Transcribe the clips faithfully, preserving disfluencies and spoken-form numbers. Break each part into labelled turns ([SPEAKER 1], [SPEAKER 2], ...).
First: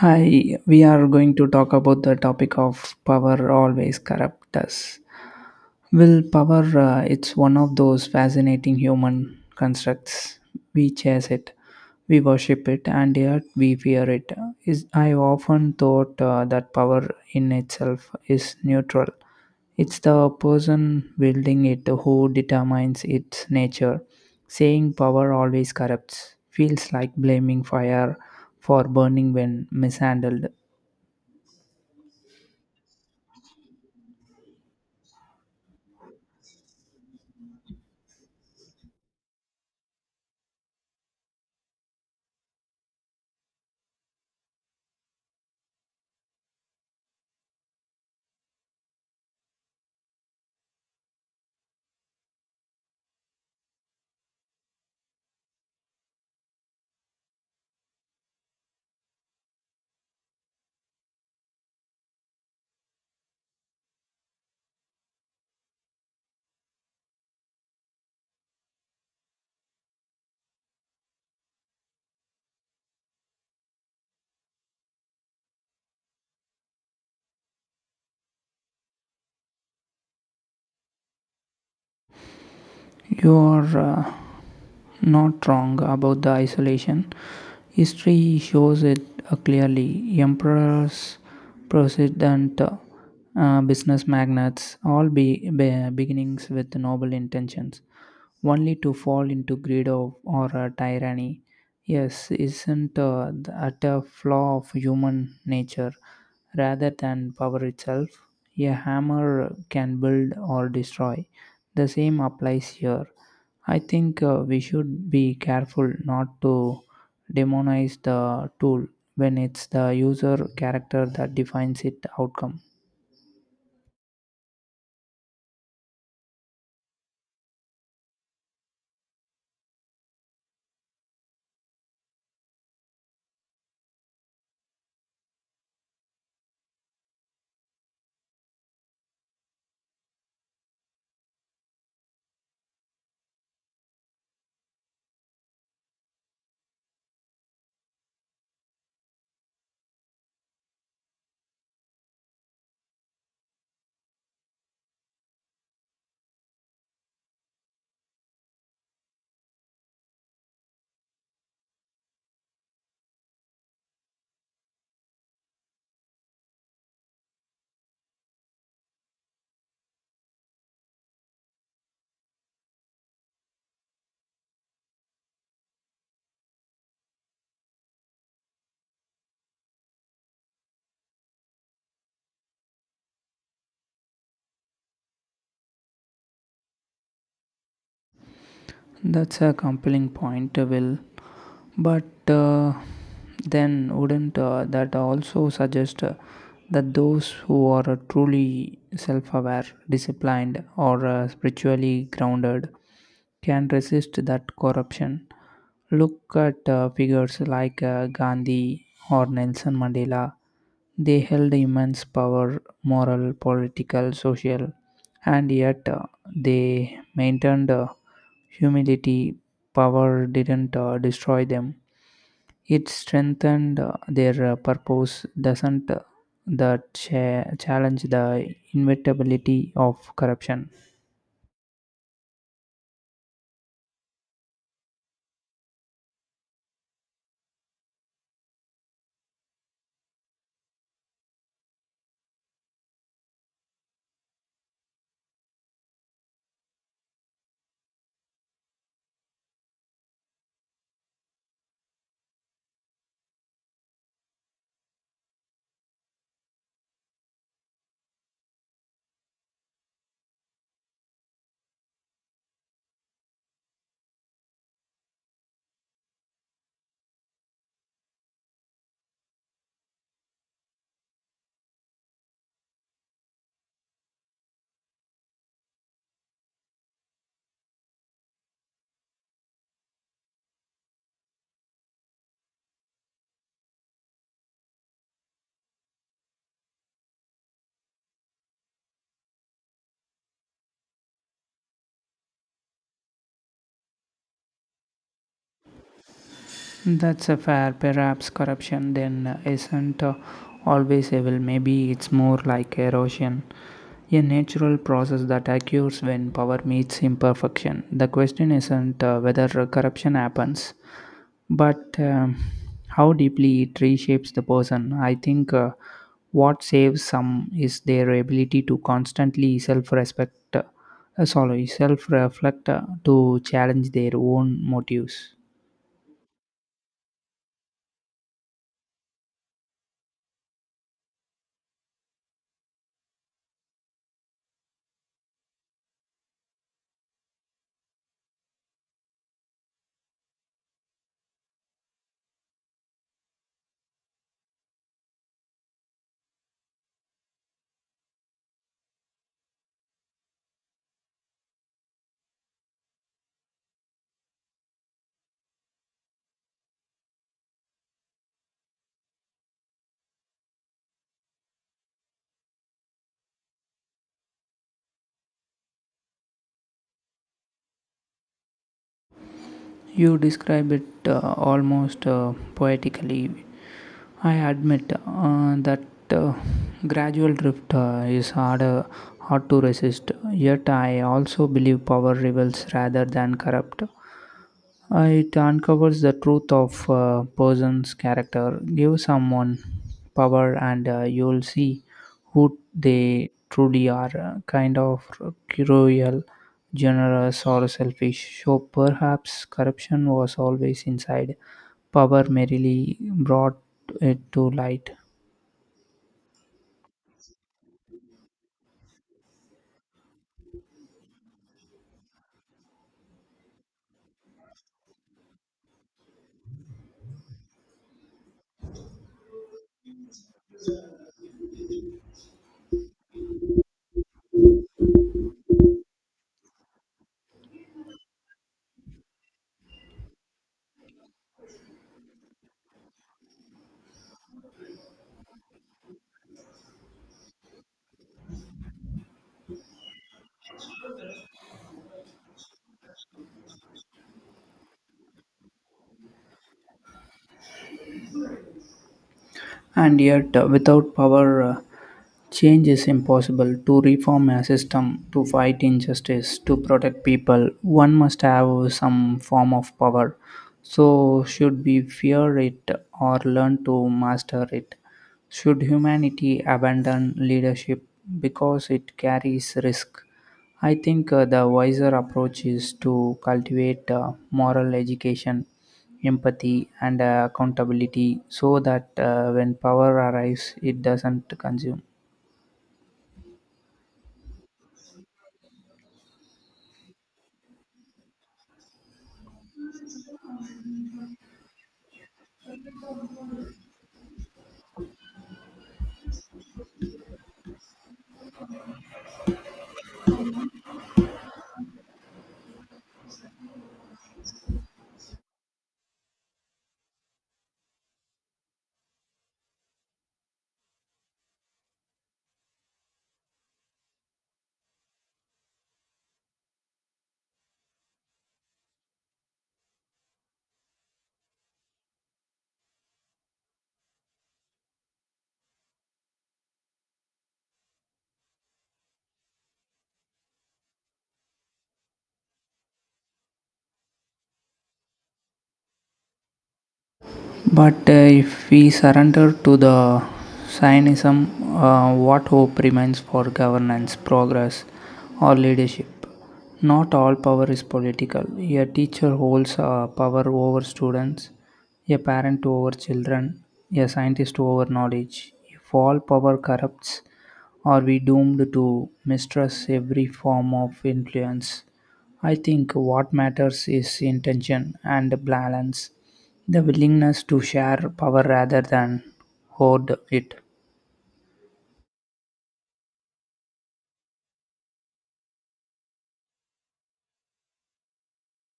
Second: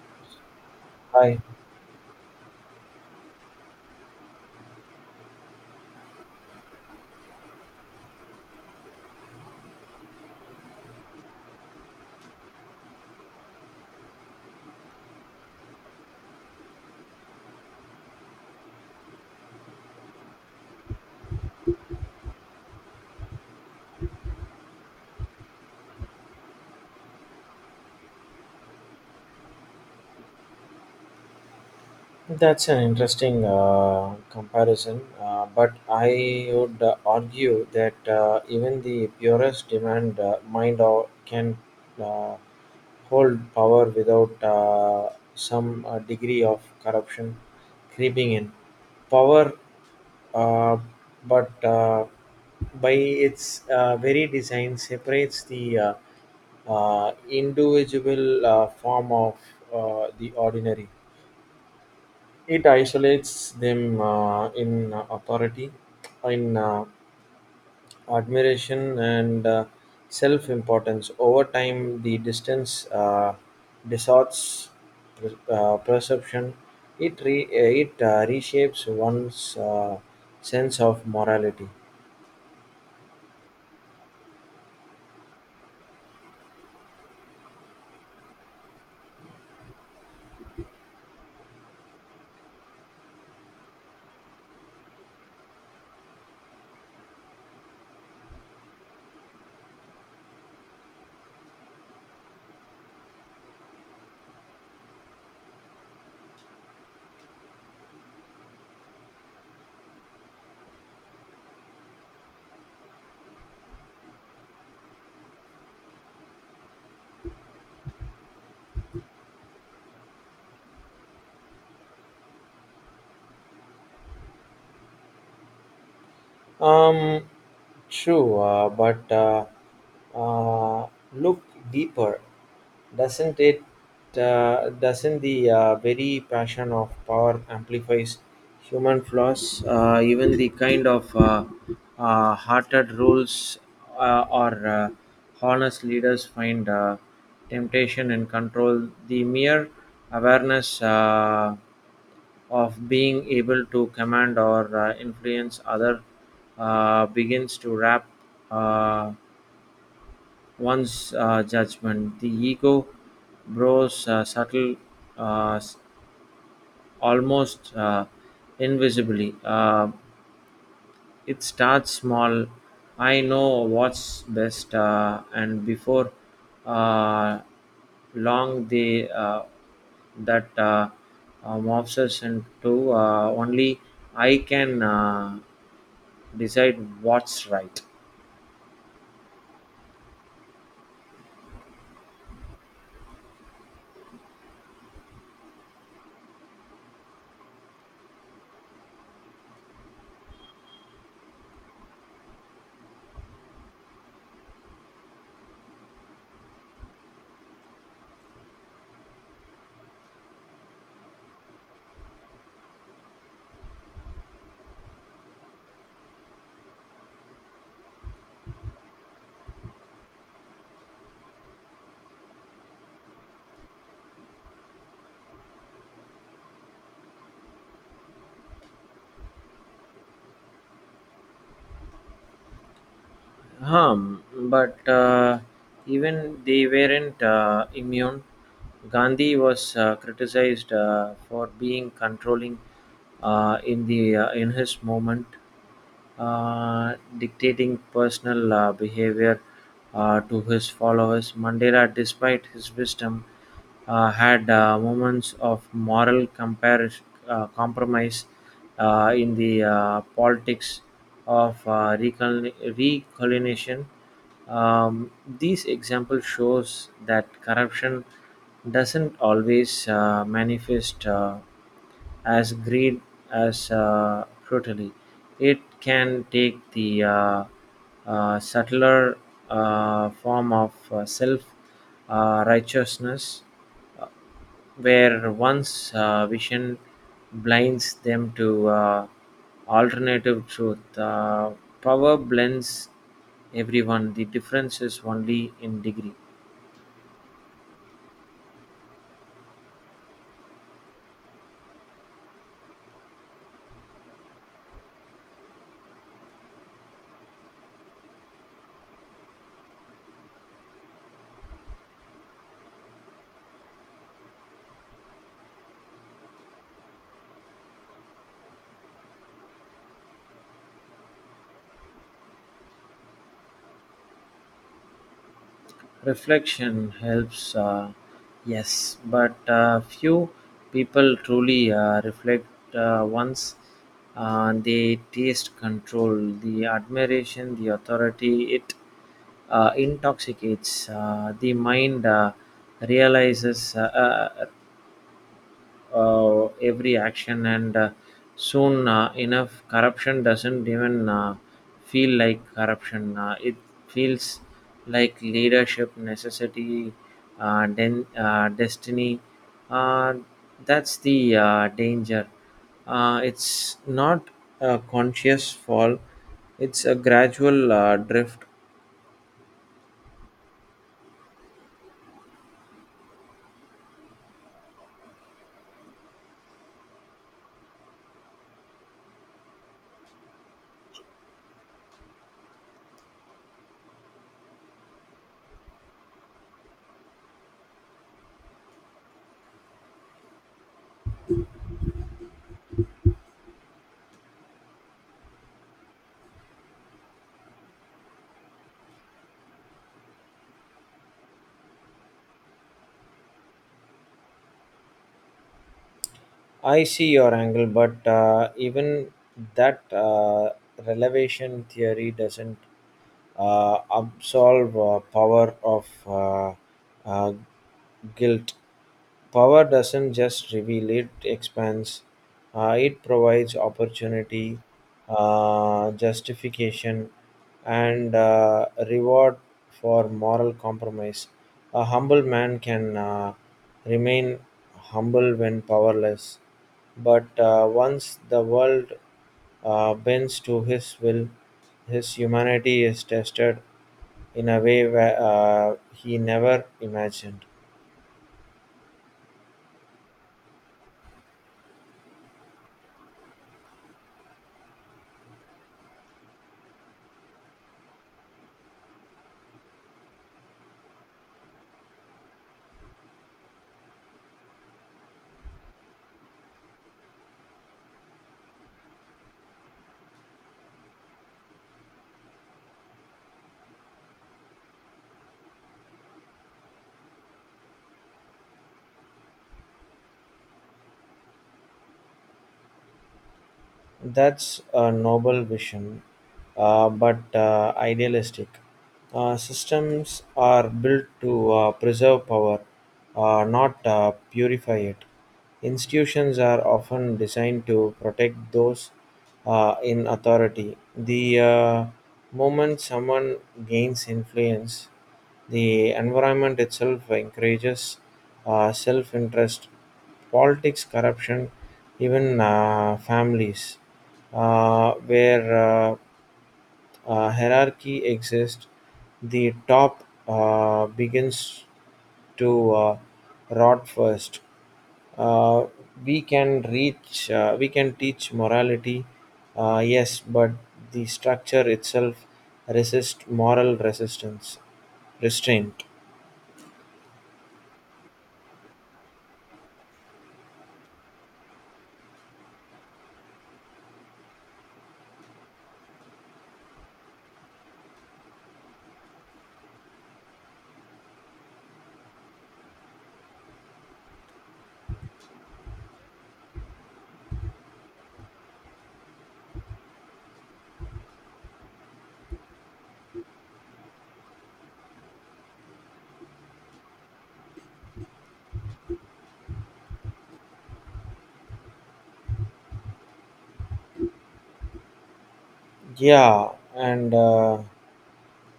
[SPEAKER 1] Hi, we are going
[SPEAKER 2] Hi.
[SPEAKER 1] to talk about the topic of power always corrupt us. Well, power, uh, it's one of those fascinating human constructs. We chase it, we worship it, and yet we fear it. Is I often thought uh, that power in itself is neutral. It's the person wielding it who determines its nature. Saying power always corrupts feels like blaming fire for burning when mishandled.
[SPEAKER 2] That's an interesting uh, comparison, uh, but I would uh, argue that uh, even the purest demand uh, mind or can uh, hold power without uh, some uh, degree of corruption creeping in. Power, uh, but uh, by its uh, very design, separates the uh, uh, individual uh, form of uh, the ordinary. It isolates them uh, in uh, authority, in uh, admiration, and uh, self importance. Over time, the distance uh, distorts uh, perception. It, re- uh, it uh, reshapes one's uh, sense of morality.
[SPEAKER 1] You are uh, not wrong about the isolation. History shows it uh, clearly. Emperors, presidents, uh, business magnates, all be, be beginnings with noble intentions only to fall into greed of, or uh, tyranny. Yes, isn't uh, th- at a flaw of human nature rather than power itself? A hammer can build or destroy. The same applies here. I think uh, we should be careful not to demonize the tool when it's the user character that defines its outcome.
[SPEAKER 2] Um, True, uh, but uh, uh, look deeper. Doesn't it? Uh, doesn't the uh, very passion of power amplifies human flaws? Uh, even the kind of uh, uh, hearted rules uh, or uh, honest leaders find uh, temptation and control. The mere awareness. Uh, of being able to command or uh, influence other uh, begins to wrap uh, one's uh, judgment. The ego grows uh, subtle, uh, s- almost uh, invisibly. Uh, It starts small: "I know what's best," uh, and before uh, long they uh, that uh, uh, morphs into uh, only I can uh, decide what's right.
[SPEAKER 1] That's a compelling point, uh, Will. But uh, then, wouldn't uh, that also suggest uh, that those who are uh, truly self aware, disciplined, or uh, spiritually grounded can resist that corruption? Look at uh, figures like uh, Gandhi or Nelson Mandela. They held immense power, moral, political, social, and yet uh, they maintained uh, humility, power didn't uh, destroy them. It strengthened uh, their uh, purpose, doesn't uh, that cha- challenge the inevitability of corruption.
[SPEAKER 2] Harm, but uh, even they weren't uh, immune. Gandhi was uh, criticized uh, for being controlling uh, in the uh, in his movement, uh, dictating personal uh, behavior uh, to his followers. Mandela, despite his wisdom, uh, had uh, moments of moral comparis- uh, compromise uh, in the uh, politics of uh, recol- recolonization. Um, these examples shows that corruption doesn't always uh, manifest Uh, as greed as uh, brutally. It can take the uh, uh, subtler uh, form of uh, self uh, righteousness, uh, where one's uh, vision blinds them to uh, alternative truth. Uh, power blends everyone; the difference is only in degree.
[SPEAKER 1] That's a fair. Perhaps corruption then uh, isn't uh, always evil. Maybe it's more like erosion, a natural process that occurs when power meets imperfection. The question isn't uh, whether corruption happens, but um, how deeply it reshapes the person. I think uh, what saves some is their ability to constantly self-respect, uh, sorry, self-reflect uh, to challenge their own motives.
[SPEAKER 2] Reflection helps, uh, yes, but uh, few people truly uh, reflect uh, once uh, they taste control, the admiration, the authority, it uh, intoxicates. Uh, the mind uh, realizes uh, uh, uh, every action, and uh, soon uh, enough, corruption doesn't even uh, feel like corruption. Uh, it feels like leadership, necessity, uh, den- uh, destiny. Uh, that's the uh, danger. Uh, it's not a conscious fall, it's a gradual uh, drift.
[SPEAKER 1] You describe it uh, almost uh, poetically. I admit uh, that uh, gradual drift uh, is harder, hard to resist. Yet I also believe power rebels rather than corrupt. Uh, it uncovers the truth of a person's character. Give someone power, and uh, you'll see who they truly are uh, kind of cruel, generous, or selfish. So perhaps corruption was always inside. Power merely brought it to light.
[SPEAKER 2] I see your angle, but uh, even that uh, relevation theory doesn't uh, absolve uh, power of uh, uh, guilt. Power doesn't just reveal, it expands. Uh, it provides opportunity, uh, justification, and uh, reward for moral compromise. A humble man can uh, remain humble when powerless, but uh, once the world uh, bends to his will, his humanity is tested in a way where, uh, he never imagined.
[SPEAKER 1] And yet uh, without power uh, change is impossible to reform a system, to fight injustice, to protect people. One must have some form of power. So should we fear it or learn to master it? Should humanity abandon leadership because it carries risk? I think uh, the wiser approach is to cultivate uh, moral education, empathy, and uh, accountability, so that uh, when power arrives it doesn't consume.
[SPEAKER 2] That's a noble vision, uh, but uh, idealistic. Uh, systems are built to uh, preserve power, uh, not uh, purify it. Institutions are often designed to protect those uh, in authority. The uh, moment someone gains influence, the environment itself encourages uh, self interest, politics, corruption, even uh, families, uh, where uh, uh, hierarchy exists, the top uh, begins to uh, rot first. Uh, we can reach, uh, we can teach morality, uh, yes, but the structure itself resists moral resistance, restraint.
[SPEAKER 1] But uh, if we surrender to the Zionism, uh, what hope remains for governance, progress, or leadership? Not all power is political. A teacher holds uh, power over students, a parent over children, a scientist over knowledge. If all power corrupts, are we doomed to mistrust every form of influence? I think what matters is intention and balance, the willingness to share power rather than hoard it.
[SPEAKER 2] Yeah, and uh,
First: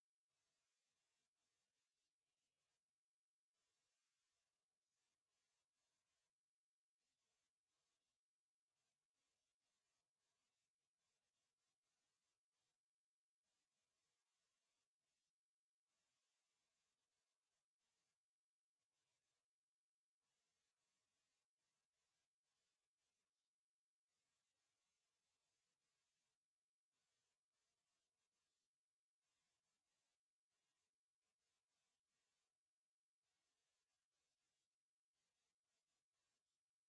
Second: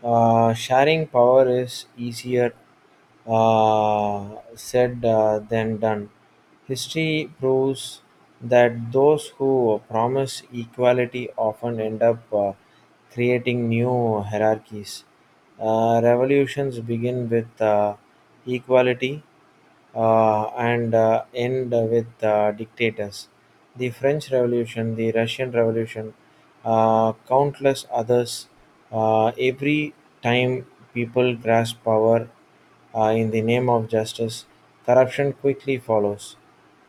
[SPEAKER 2] uh, sharing power is easier uh, said uh, than done. History proves that those who promise equality often end up uh, creating new hierarchies. Uh, revolutions begin with uh, equality, uh, and uh, end with uh, dictators. The French Revolution, the Russian Revolution, uh, countless others. Uh, every time people grasp power uh, in the name of justice, corruption quickly follows.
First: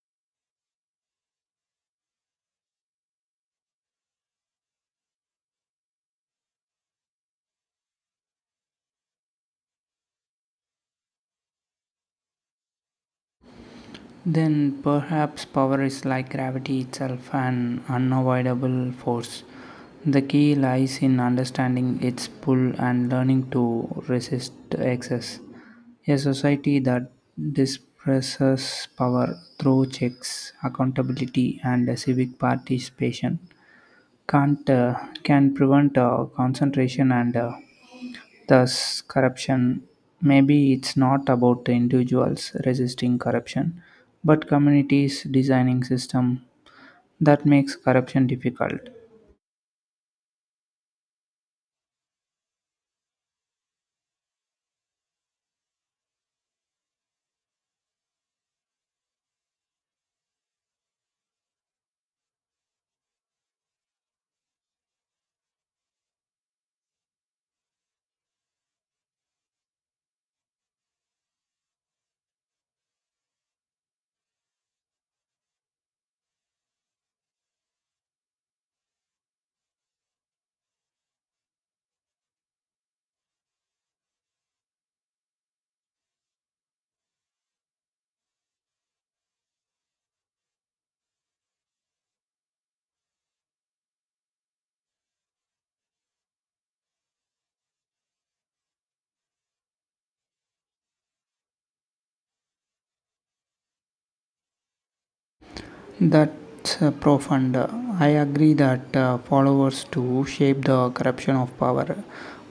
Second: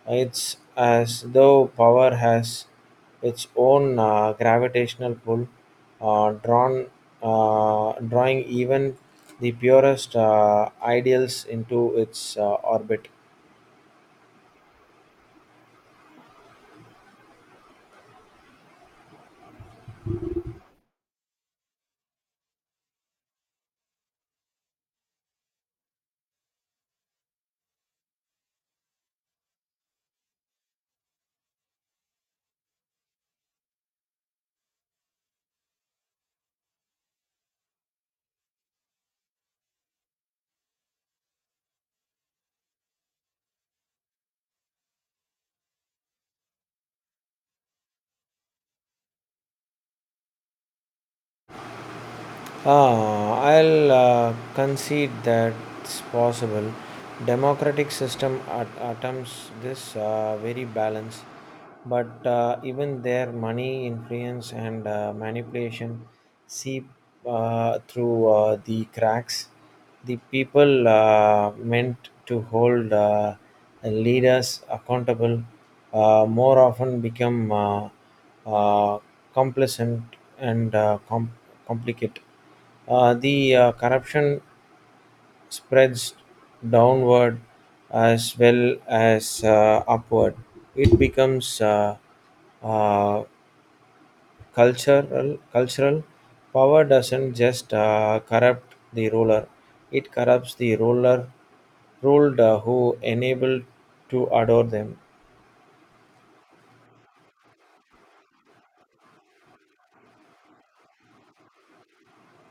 [SPEAKER 2] It's as though power has its own uh, gravitational pull, uh, drawn, uh, drawing even the purest uh, ideals into its uh, orbit.
[SPEAKER 1] Then perhaps power is like gravity itself, an unavoidable force. The key lies in understanding its pull and learning to resist excess. A society that disperses power through checks, accountability, and civic participation can't uh, can prevent uh, concentration and uh, thus corruption. Maybe it's not about the individuals resisting corruption, but communities designing system that makes corruption difficult.
[SPEAKER 2] Ah, I'll uh, concede that's possible. Democratic system at- attempts this uh, very balance, but uh, even their money, influence, and uh, manipulation seep uh, through uh, the cracks. The people uh, meant to hold uh, leaders accountable uh, more often become uh, uh, complacent and uh, com- complicate. Uh, the uh, Corruption spreads downward as well as uh, upward. It becomes uh, uh, cultural. Cultural power doesn't just uh, corrupt the ruler, it corrupts the ruler ruled uh, who enabled to adore them.
[SPEAKER 1] That's uh, profound. I agree that uh, followers too shape the corruption of power.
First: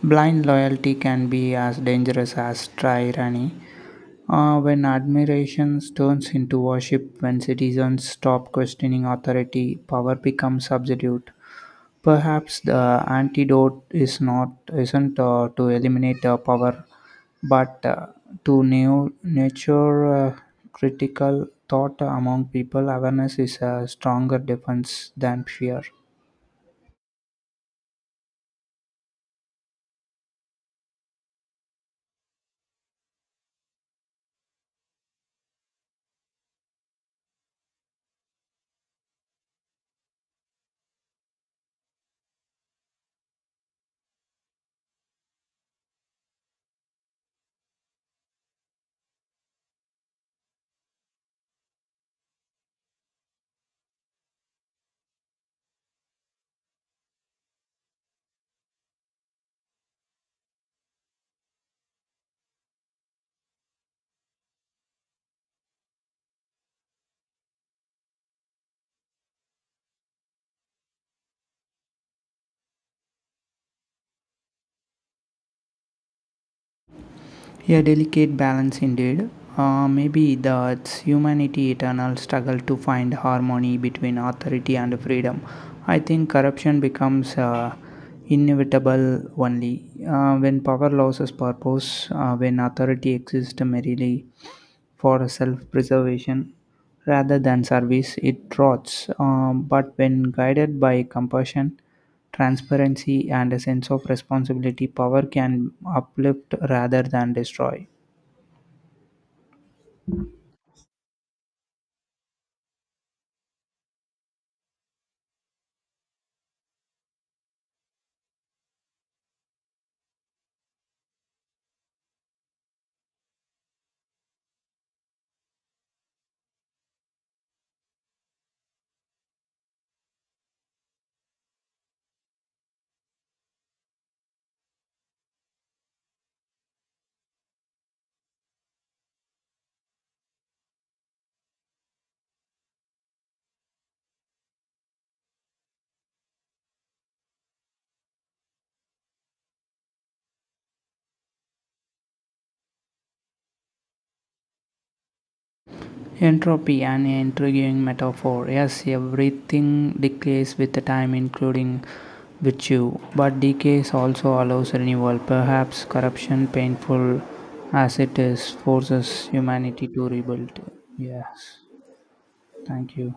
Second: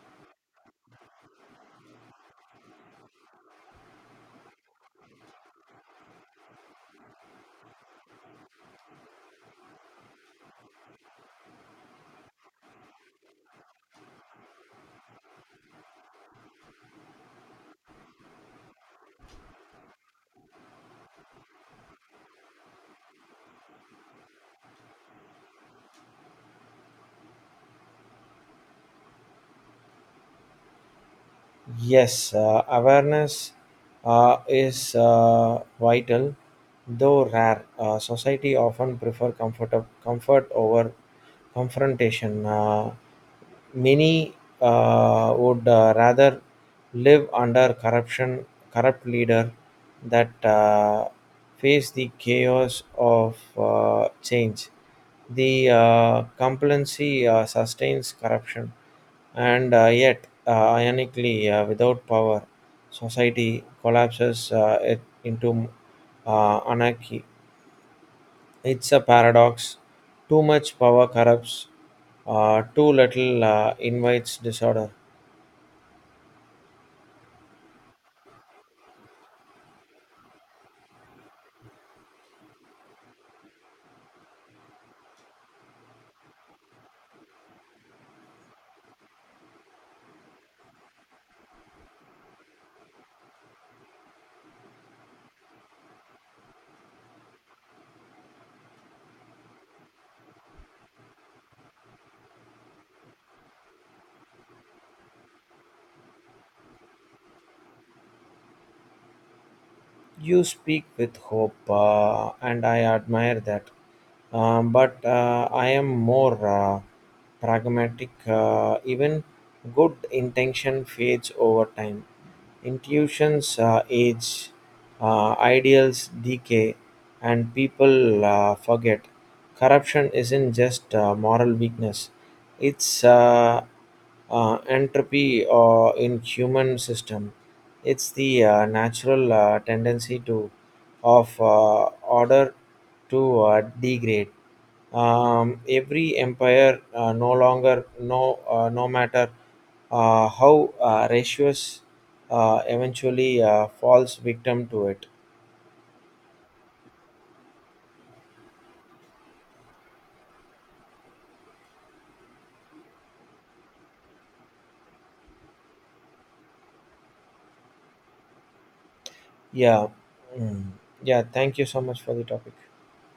[SPEAKER 1] Blind loyalty can be as dangerous as tyranny. Uh, when admiration turns into worship, when citizens stop questioning authority, power becomes absolute. Perhaps the antidote is not isn't uh, to eliminate uh, power, but uh, to new nature uh, critical thought among people. Awareness is a stronger defense than fear.
[SPEAKER 2] Yes, uh, awareness uh, is uh, vital, though rare. Uh, society often prefer comfort, comfort over confrontation. Uh, many uh, would uh, rather live under corruption, corrupt leader that uh, face the chaos of uh, change. The uh, complacency uh, sustains corruption, and uh, yet, uh, ironically, uh, without power, society collapses uh, it into uh, anarchy. It's a paradox. Too much power corrupts, uh, too little uh, invites disorder.
[SPEAKER 1] A delicate balance indeed. Uh, maybe that's humanity eternal struggle to find harmony between authority and freedom. I think corruption becomes uh, inevitable only uh, when power loses purpose, uh, when authority exists merely for self-preservation rather than service. It trots, um, but when guided by compassion, transparency, and a sense of responsibility, power can uplift rather than destroy.
[SPEAKER 2] You speak with hope, uh, and I admire that. Um, but uh, I am more uh, pragmatic. Uh, even good intention fades over time. Intuitions uh, age, uh, ideals decay, and people uh, forget. Corruption isn't just uh, moral weakness; it's uh, uh, entropy uh, in human system. It's the uh, natural uh, tendency to of uh, order to uh, degrade. Um, every empire, uh, no longer no uh, no matter uh, how uh, ratios, uh, eventually uh, falls victim to it.
[SPEAKER 1] Entropy, an intriguing metaphor. Yes, everything decays with the time, including virtue, but decay also allows renewal. Perhaps corruption, painful as it is, forces humanity
[SPEAKER 2] Yeah.
[SPEAKER 1] to rebuild.
[SPEAKER 2] Mm. Yeah,
[SPEAKER 1] Yes,
[SPEAKER 2] thank you so much for the topic.
[SPEAKER 1] thank you.